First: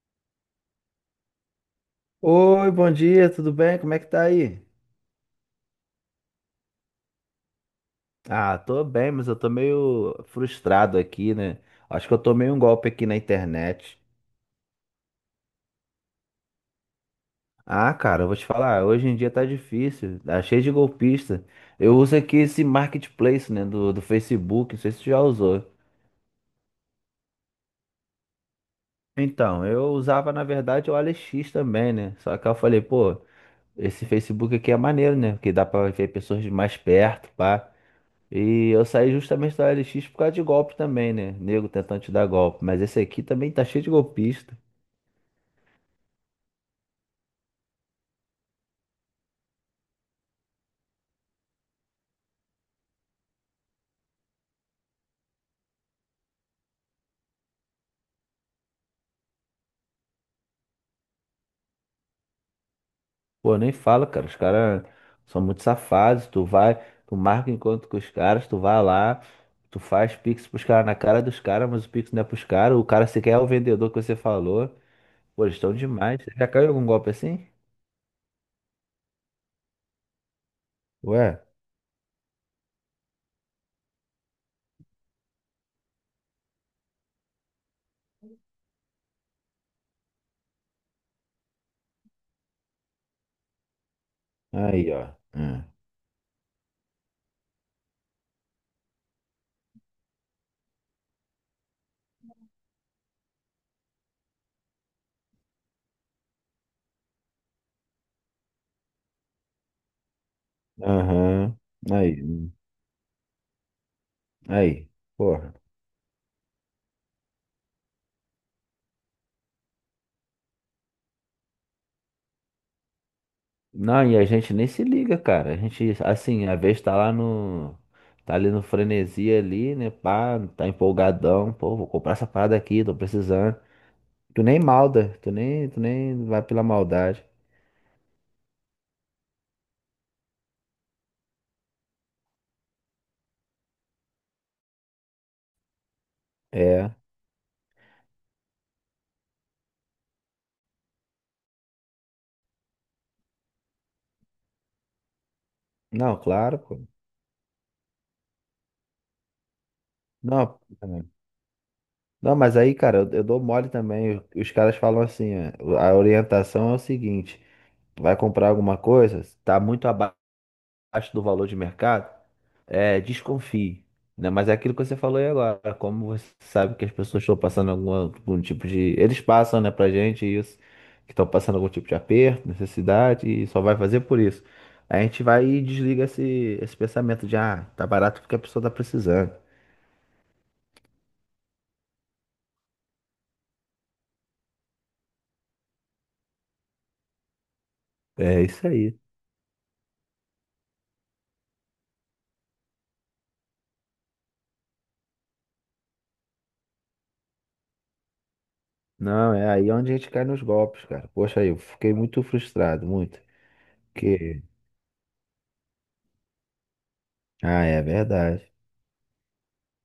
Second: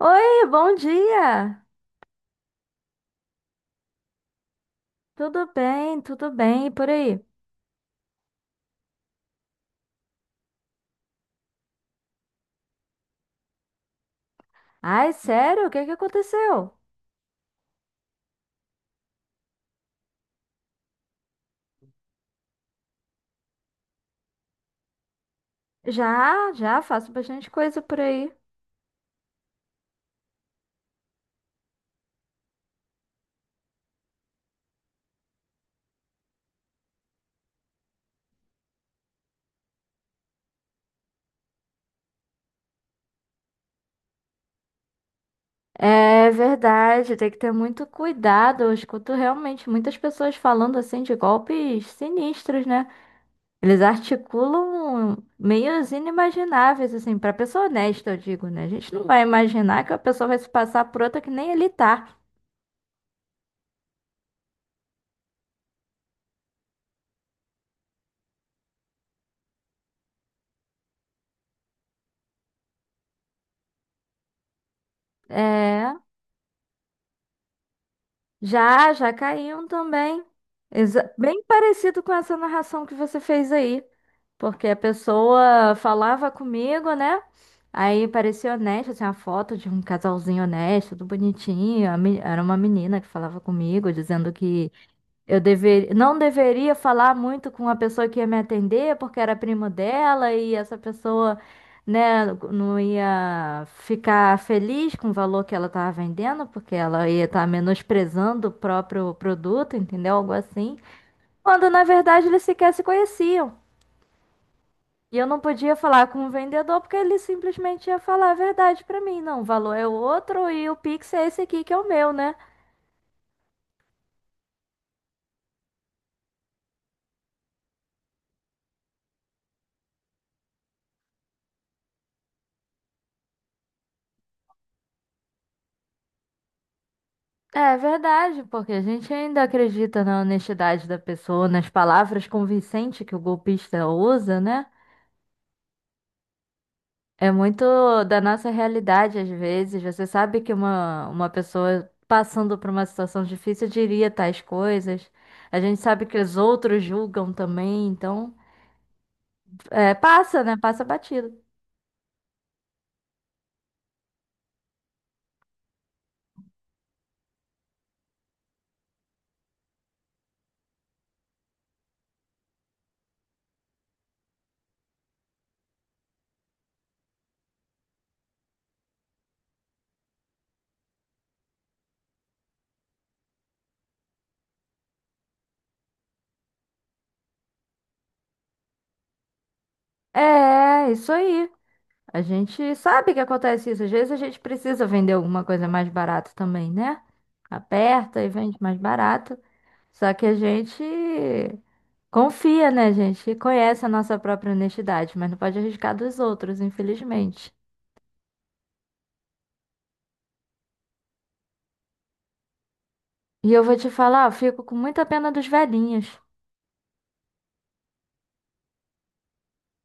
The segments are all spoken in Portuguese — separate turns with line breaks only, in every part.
Oi, bom dia!
Oi, bom dia, tudo bem? Como é que tá aí?
Tudo bem, e por aí?
Ah, tô bem, mas eu tô meio frustrado aqui, né? Acho que eu tomei um golpe aqui na internet.
Ai, sério, o que que aconteceu?
Ah, cara, eu vou te falar, hoje em dia tá difícil, tá cheio de golpista. Eu uso aqui esse marketplace, né, do Facebook, não sei se tu já usou.
Já, já faço bastante coisa por aí.
Então, eu usava, na verdade, o AliEx também, né? Só que eu falei, pô, esse Facebook aqui é maneiro, né? Porque dá pra ver pessoas de mais perto, pá. E eu saí justamente da OLX por causa de golpe também, né? Nego tentando te dar golpe. Mas esse aqui também tá cheio de golpista.
É verdade, tem que ter muito cuidado. Eu escuto realmente muitas pessoas falando assim de golpes sinistros, né? Eles articulam meios inimagináveis, assim, pra pessoa honesta, eu digo, né? A gente não vai imaginar que a pessoa vai se passar por outra que nem ele tá.
Pô, nem fala, cara. Os caras são muito safados. Tu vai, tu marca encontro com os caras, tu vai lá, tu faz pix pros caras na cara dos caras, mas o pix não é pros caras. O cara sequer é o vendedor que você falou. Pô, eles estão
É,
demais. Você já caiu em algum golpe assim?
já, já caíam também.
Ué?
Bem parecido com essa narração que você fez aí. Porque a pessoa falava comigo, né? Aí parecia honesto, tinha uma foto de um casalzinho honesto, tudo bonitinho. Era uma menina que falava comigo, dizendo que
Aí, ó. Hum.
não deveria falar muito com a pessoa que ia me atender, porque era primo dela e essa pessoa, né, não ia ficar feliz com o valor que ela estava vendendo, porque ela ia estar menosprezando o próprio produto, entendeu? Algo assim.
Aham.
Quando na
Aí.
verdade eles
Hum.
sequer se conheciam.
Aí.
E eu não
Porra.
podia falar com o vendedor porque ele simplesmente ia falar a verdade para mim. Não, o valor é outro e o Pix é esse aqui que é o meu, né?
Não, e a gente nem se liga, cara. A gente, assim, às vezes tá lá no. Tá ali no frenesi ali, né? Pá, tá empolgadão. Pô, vou comprar essa parada aqui, tô precisando. Tu nem malda, tu nem vai pela maldade.
É verdade, porque a gente ainda acredita na honestidade da pessoa, nas palavras convincentes que o golpista usa, né?
É.
É muito da nossa realidade, às vezes. Você sabe que uma pessoa passando por uma situação difícil diria tais coisas. A gente sabe
Não,
que os
claro,
outros
pô.
julgam também, então é, passa, né?
Não,
Passa batido.
não, mas aí, cara, eu dou mole também. Os caras falam assim, ó, a orientação é o seguinte, vai comprar alguma coisa, tá muito abaixo. Do valor de mercado, é, desconfie, né? Mas é aquilo que você falou aí agora, como você sabe que as pessoas estão passando algum tipo de. Eles passam, né, pra gente isso, que estão passando algum tipo de aperto, necessidade, e só vai fazer por isso. A gente vai e desliga esse pensamento de, ah, tá barato porque a pessoa tá precisando.
É, isso aí. A gente sabe que acontece isso. Às vezes a gente precisa vender alguma coisa mais barata também, né? Aperta e
É
vende
isso
mais
aí.
barato. Só que a gente confia, né, gente? E conhece a nossa própria honestidade, mas não pode arriscar dos outros, infelizmente.
Não, é aí onde a gente cai nos golpes, cara. Poxa, aí, eu fiquei muito frustrado, muito.
E eu vou te falar, eu
Porque.
fico com muita pena dos velhinhos.
Ah, é verdade.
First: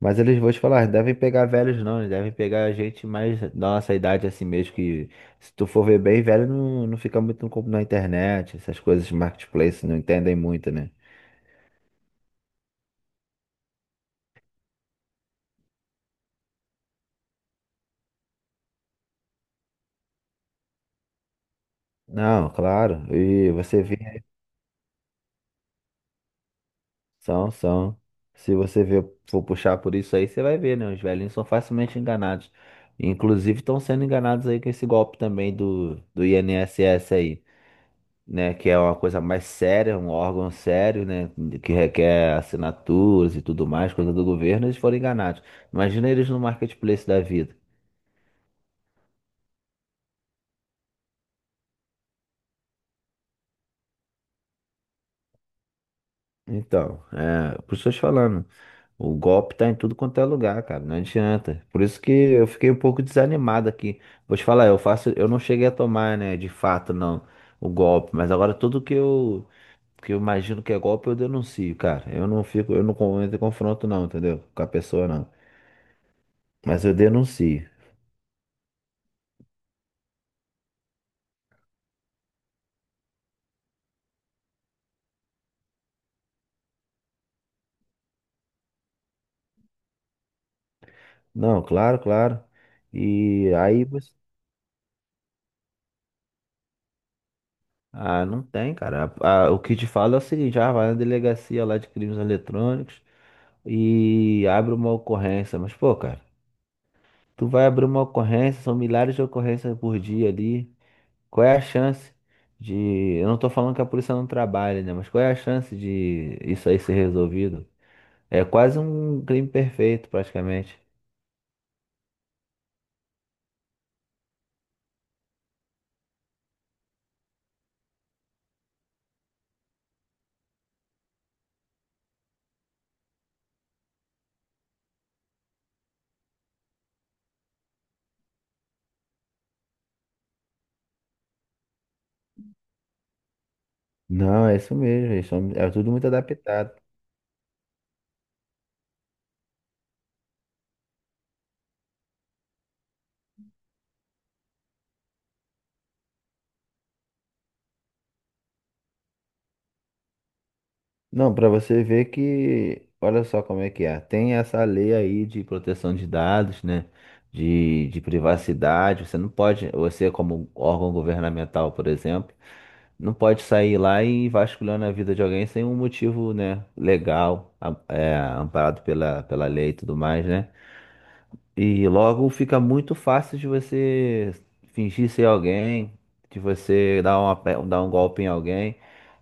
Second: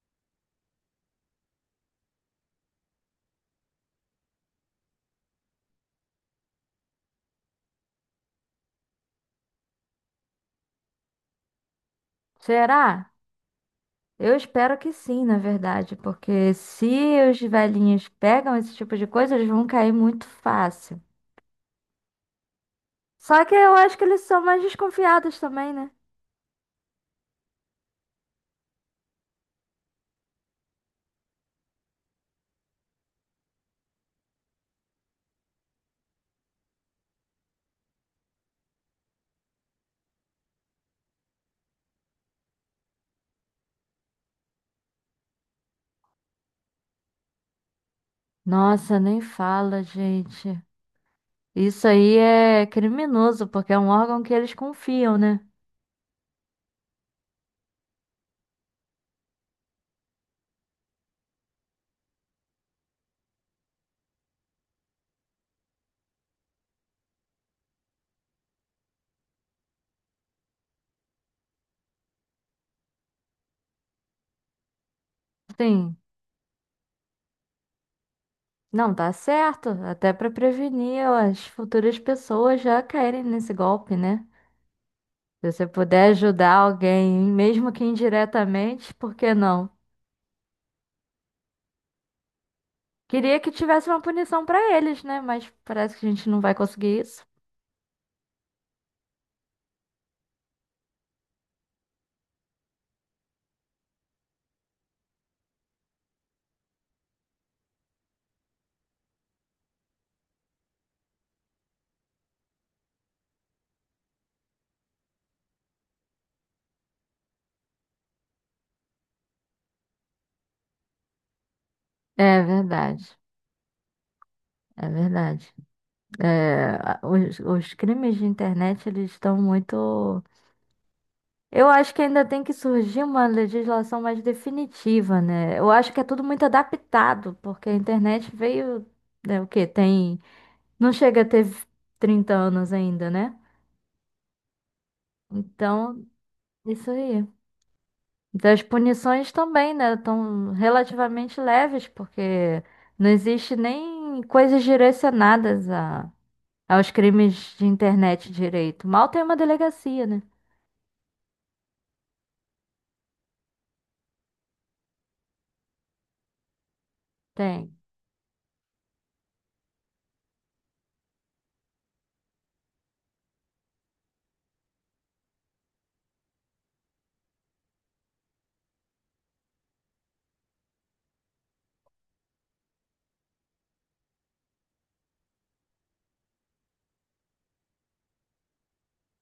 Mas eles, vou te falar, não devem pegar velhos não, eles devem pegar gente mais da nossa idade assim mesmo, que se tu for ver bem, velho não, não fica muito no na internet, essas coisas de marketplace não entendem muito, né?
Será? Eu espero que sim, na verdade, porque se os velhinhos pegam esse tipo de coisa, eles vão cair muito fácil.
Não, claro,
Só
e
que eu
você
acho que
vê,
eles são mais desconfiados também, né?
são, são. Se você for puxar por isso aí, você vai ver, né? Os velhinhos são facilmente enganados. Inclusive estão sendo enganados aí com esse golpe também do INSS aí. Né? Que é uma coisa mais séria, um órgão sério, né? Que requer assinaturas e tudo mais, coisa do governo, eles foram enganados. Imagina eles no marketplace da vida.
Nossa, nem fala, gente. Isso aí é criminoso, porque é um órgão que eles confiam, né?
Então, é, por isso eu tô te falando, o golpe tá em tudo quanto é lugar, cara, não adianta. Por isso que eu fiquei um pouco desanimado aqui. Vou te falar, eu faço, eu não cheguei a tomar, né, de fato, não, o golpe, mas agora tudo que eu imagino que é golpe, eu denuncio, cara. Eu não fico, eu não entro em confronto não, entendeu? Com a pessoa não.
Sim.
Mas eu denuncio.
Não, tá certo. Até para prevenir as futuras pessoas já caírem nesse golpe, né? Se você puder ajudar alguém, mesmo que indiretamente, por que não?
Não, claro, claro.
Queria que
E aí
tivesse uma
você.
punição para eles, né? Mas parece que a gente não vai conseguir isso.
Ah, não tem, cara. Ah, o que te falo é o seguinte: vai na delegacia lá de crimes eletrônicos e abre uma ocorrência. Mas, pô, cara, tu vai abrir uma ocorrência, são milhares de ocorrências por dia ali. Qual é a chance de. Eu não tô falando que a polícia não trabalha, né? Mas qual é a chance de isso aí ser resolvido? É quase um crime perfeito, praticamente.
É verdade, é verdade. É, os crimes de internet, eles estão muito. Eu acho que ainda tem que surgir uma legislação mais definitiva, né? Eu acho que é tudo muito adaptado, porque a internet veio, né, o quê? Tem, não chega a ter 30 anos ainda, né?
Não, é isso mesmo. É tudo
Então,
muito adaptado.
isso aí. Das punições também, né? Estão relativamente leves, porque não existe nem coisas direcionadas a, aos crimes de internet direito. Mal tem uma delegacia, né?
Não, para você ver que, olha só como é que é. Tem essa lei aí de proteção de dados, né?
Tem.
De privacidade. Você não pode, você como órgão governamental, por exemplo, não pode sair lá e vasculhando a vida de alguém sem um motivo, né? Legal, é, amparado pela lei e tudo mais, né? E logo fica muito fácil de você fingir ser alguém, de você dar um golpe em alguém,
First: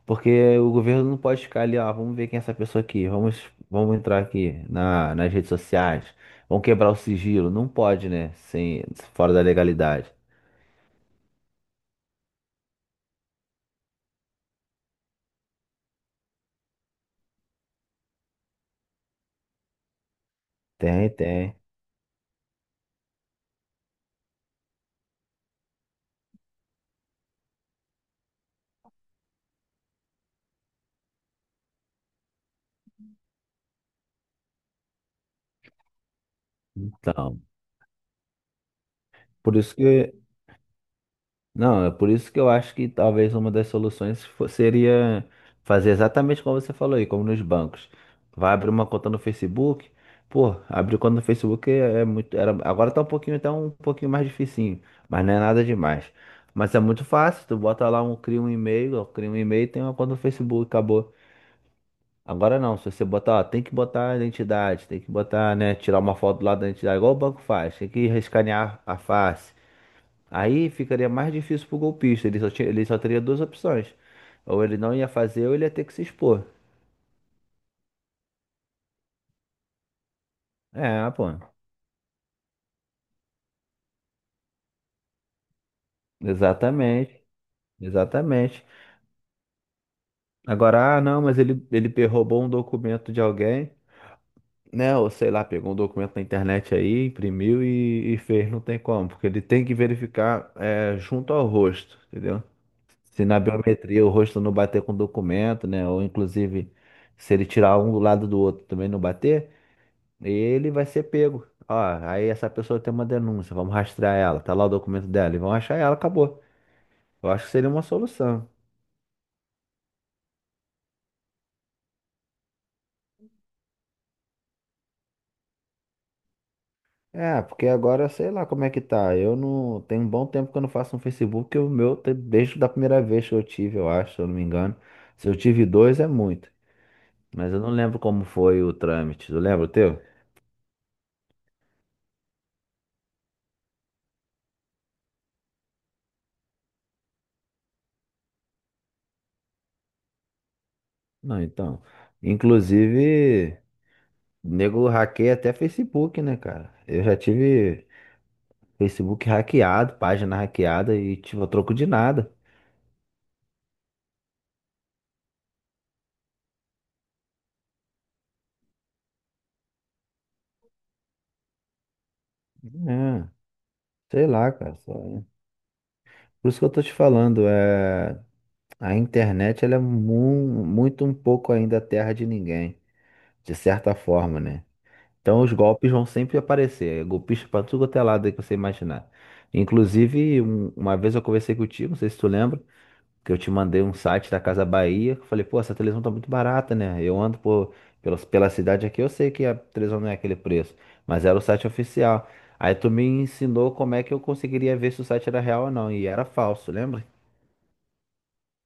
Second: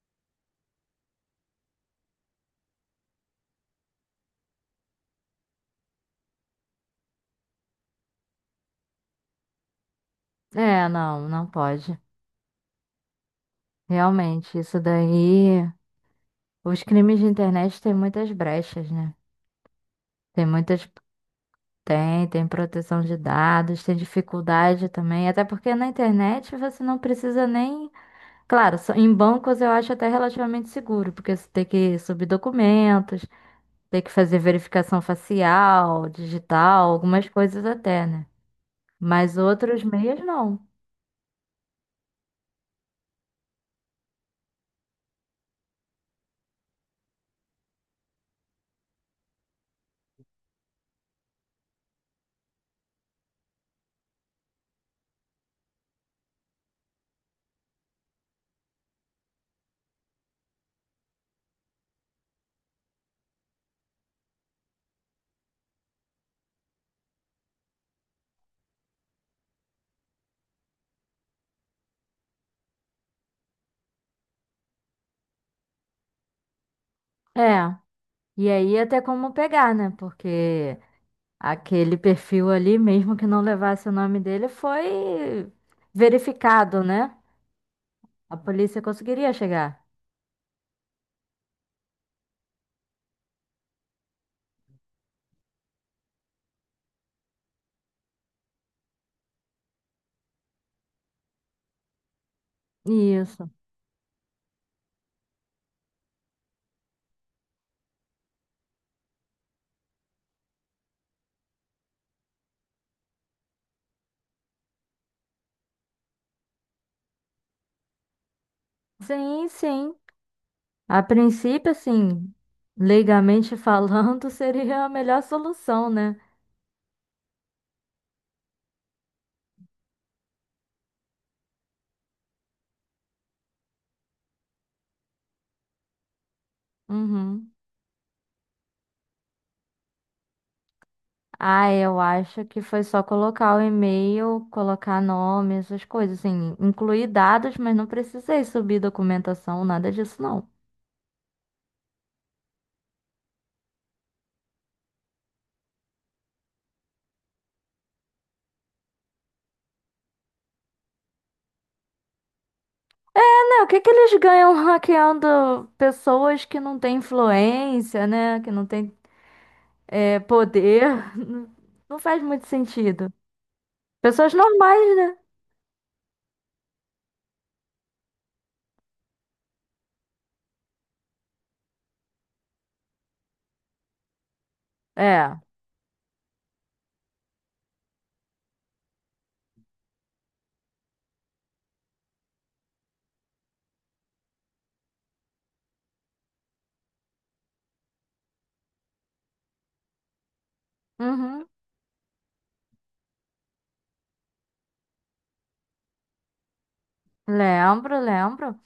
porque o governo não pode ficar ali, ó, vamos ver quem é essa pessoa aqui, vamos entrar aqui nas redes sociais, vamos quebrar o sigilo. Não pode, né? Sem, fora da legalidade.
É, não, não pode. Realmente, isso daí. Os crimes de internet têm muitas brechas, né? Tem muitas.
Tem, tem.
Tem, tem proteção de dados, tem dificuldade também. Até porque na internet você não precisa nem. Claro, em bancos eu acho até relativamente seguro, porque você tem que subir documentos, tem que fazer verificação facial, digital, algumas
Então,
coisas até, né? Mas
por isso
outros meios
que
não.
Não, é por isso que eu acho que talvez uma das soluções seria fazer exatamente como você falou aí, como nos bancos. Vai abrir uma conta no Facebook. Pô, abrir conta no Facebook é muito. Era, agora tá um pouquinho, mais dificinho, mas não é nada demais. Mas é muito fácil, tu bota lá um, cria um e-mail, ó, cria um e-mail e tem uma conta no Facebook, acabou. Agora não, se você botar, ó, tem que botar a identidade, tem que botar, né, tirar uma foto lá da identidade, igual o banco faz, tem que escanear a face. Aí ficaria mais difícil pro golpista. Ele só teria duas opções. Ou ele não ia fazer, ou ele ia ter que se expor.
É. E aí até como pegar, né? Porque.
É, pô.
Aquele perfil ali, mesmo que não levasse o nome dele, foi verificado, né?
Exatamente.
A
Exatamente.
polícia conseguiria chegar.
Agora, não, mas ele roubou um documento de alguém, né? Ou sei lá, pegou um documento na internet aí, imprimiu e fez. Não tem como, porque ele tem que verificar junto ao rosto, entendeu? Se na
Isso.
biometria o rosto não bater com o documento, né? Ou inclusive, se ele tirar um do lado do outro também não bater. Ele vai ser pego. Ó, aí essa pessoa tem uma denúncia, vamos rastrear ela, tá lá o documento dela, e vão achar ela, acabou. Eu acho que seria uma solução.
Sim, sim. A princípio, assim, legalmente falando, seria a melhor solução, né?
É, porque agora sei lá como é que tá. Eu não. Tem um bom tempo que eu não faço um Facebook, o meu desde da primeira vez que eu tive, eu acho, se eu não me engano. Se eu tive dois é muito.
Uhum.
Mas eu não lembro como foi o trâmite. Tu lembra o teu?
Ah, eu acho que foi só colocar o e-mail, colocar nome, essas coisas, assim, incluir dados, mas não precisei subir documentação, nada disso, não.
Não, então. Inclusive, nego hackeia até Facebook, né, cara? Eu já tive. Facebook hackeado, página hackeada e, tipo, a troco de nada.
É, o que que eles ganham hackeando pessoas que não têm influência, né? Que não têm é, poder. Não faz muito sentido.
É, sei
Pessoas
lá, cara.
normais, né?
É. Por isso que eu tô te falando. A internet ela é muito um pouco ainda terra de ninguém, de certa forma, né?
É.
Então os golpes vão sempre aparecer, é golpista pra tudo quanto é lado aí que você imaginar. Inclusive, uma vez eu conversei contigo, não sei se tu lembra, que eu te mandei um site da Casa Bahia, que eu falei, pô, essa televisão tá muito barata, né? Eu ando pela cidade aqui, eu sei que a televisão não é aquele preço, mas era o
Uhum.
site oficial. Aí tu me ensinou como é que eu conseguiria ver se o site era real ou não, e era falso, lembra?
Lembro, lembro.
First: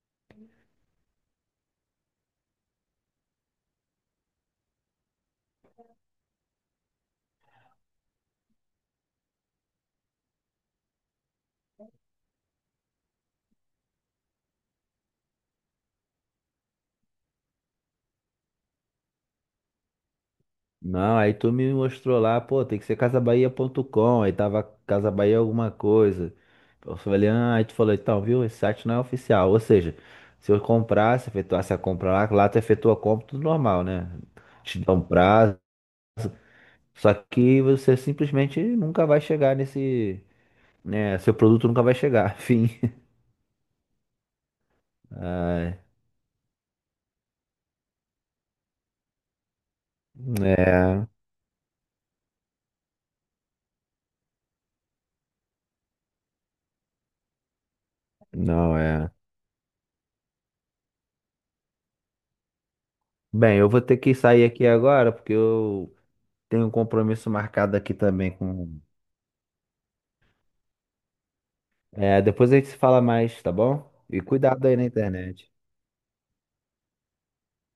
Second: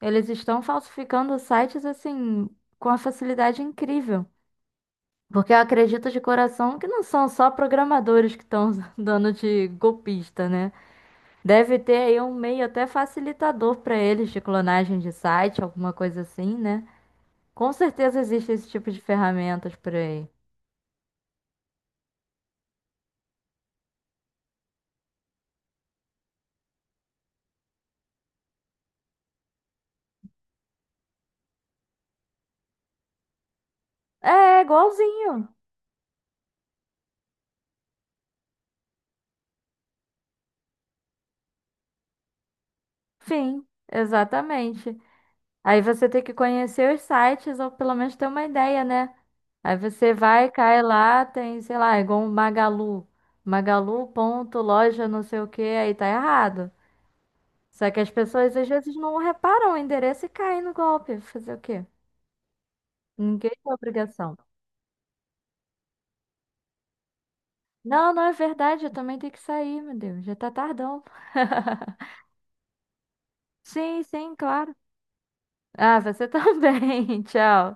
Eles estão falsificando sites assim com uma facilidade incrível. Porque eu acredito de coração que não são só programadores que estão dando de golpista, né? Deve ter aí um meio até facilitador para eles de clonagem de site, alguma coisa assim, né? Com certeza existe esse tipo de ferramentas por aí.
Não, aí tu me mostrou lá, pô, tem que ser casabahia.com, aí tava Casa Bahia alguma coisa. Eu falei, ah, aí tu falou, então, viu, esse site não é oficial, ou seja, se eu comprasse, efetuasse a compra lá, lá tu efetua a compra, tudo normal, né?
É, é
Te dá um
igualzinho.
prazo. Só que você simplesmente nunca vai chegar nesse, né? Seu produto nunca vai chegar, fim.
Sim, exatamente.
Ai,
Aí você tem que conhecer os sites ou pelo menos ter uma ideia, né? Aí você vai, cai
é,
lá, tem, sei lá, é igual um Magalu. Magalu ponto loja não sei o que, aí tá errado. Só que as pessoas às
não
vezes
é.
não reparam o endereço e caem no golpe. Fazer o quê? Ninguém
Bem, eu
tem
vou ter que
obrigação.
sair aqui agora porque eu tenho um compromisso marcado aqui
Não, não é
também com.
verdade, eu também tenho que sair, meu Deus, já tá tardão.
É, depois a gente se fala mais, tá bom?
Sim,
E
sim,
cuidado
claro.
aí na internet.
Ah, você também. Tchau.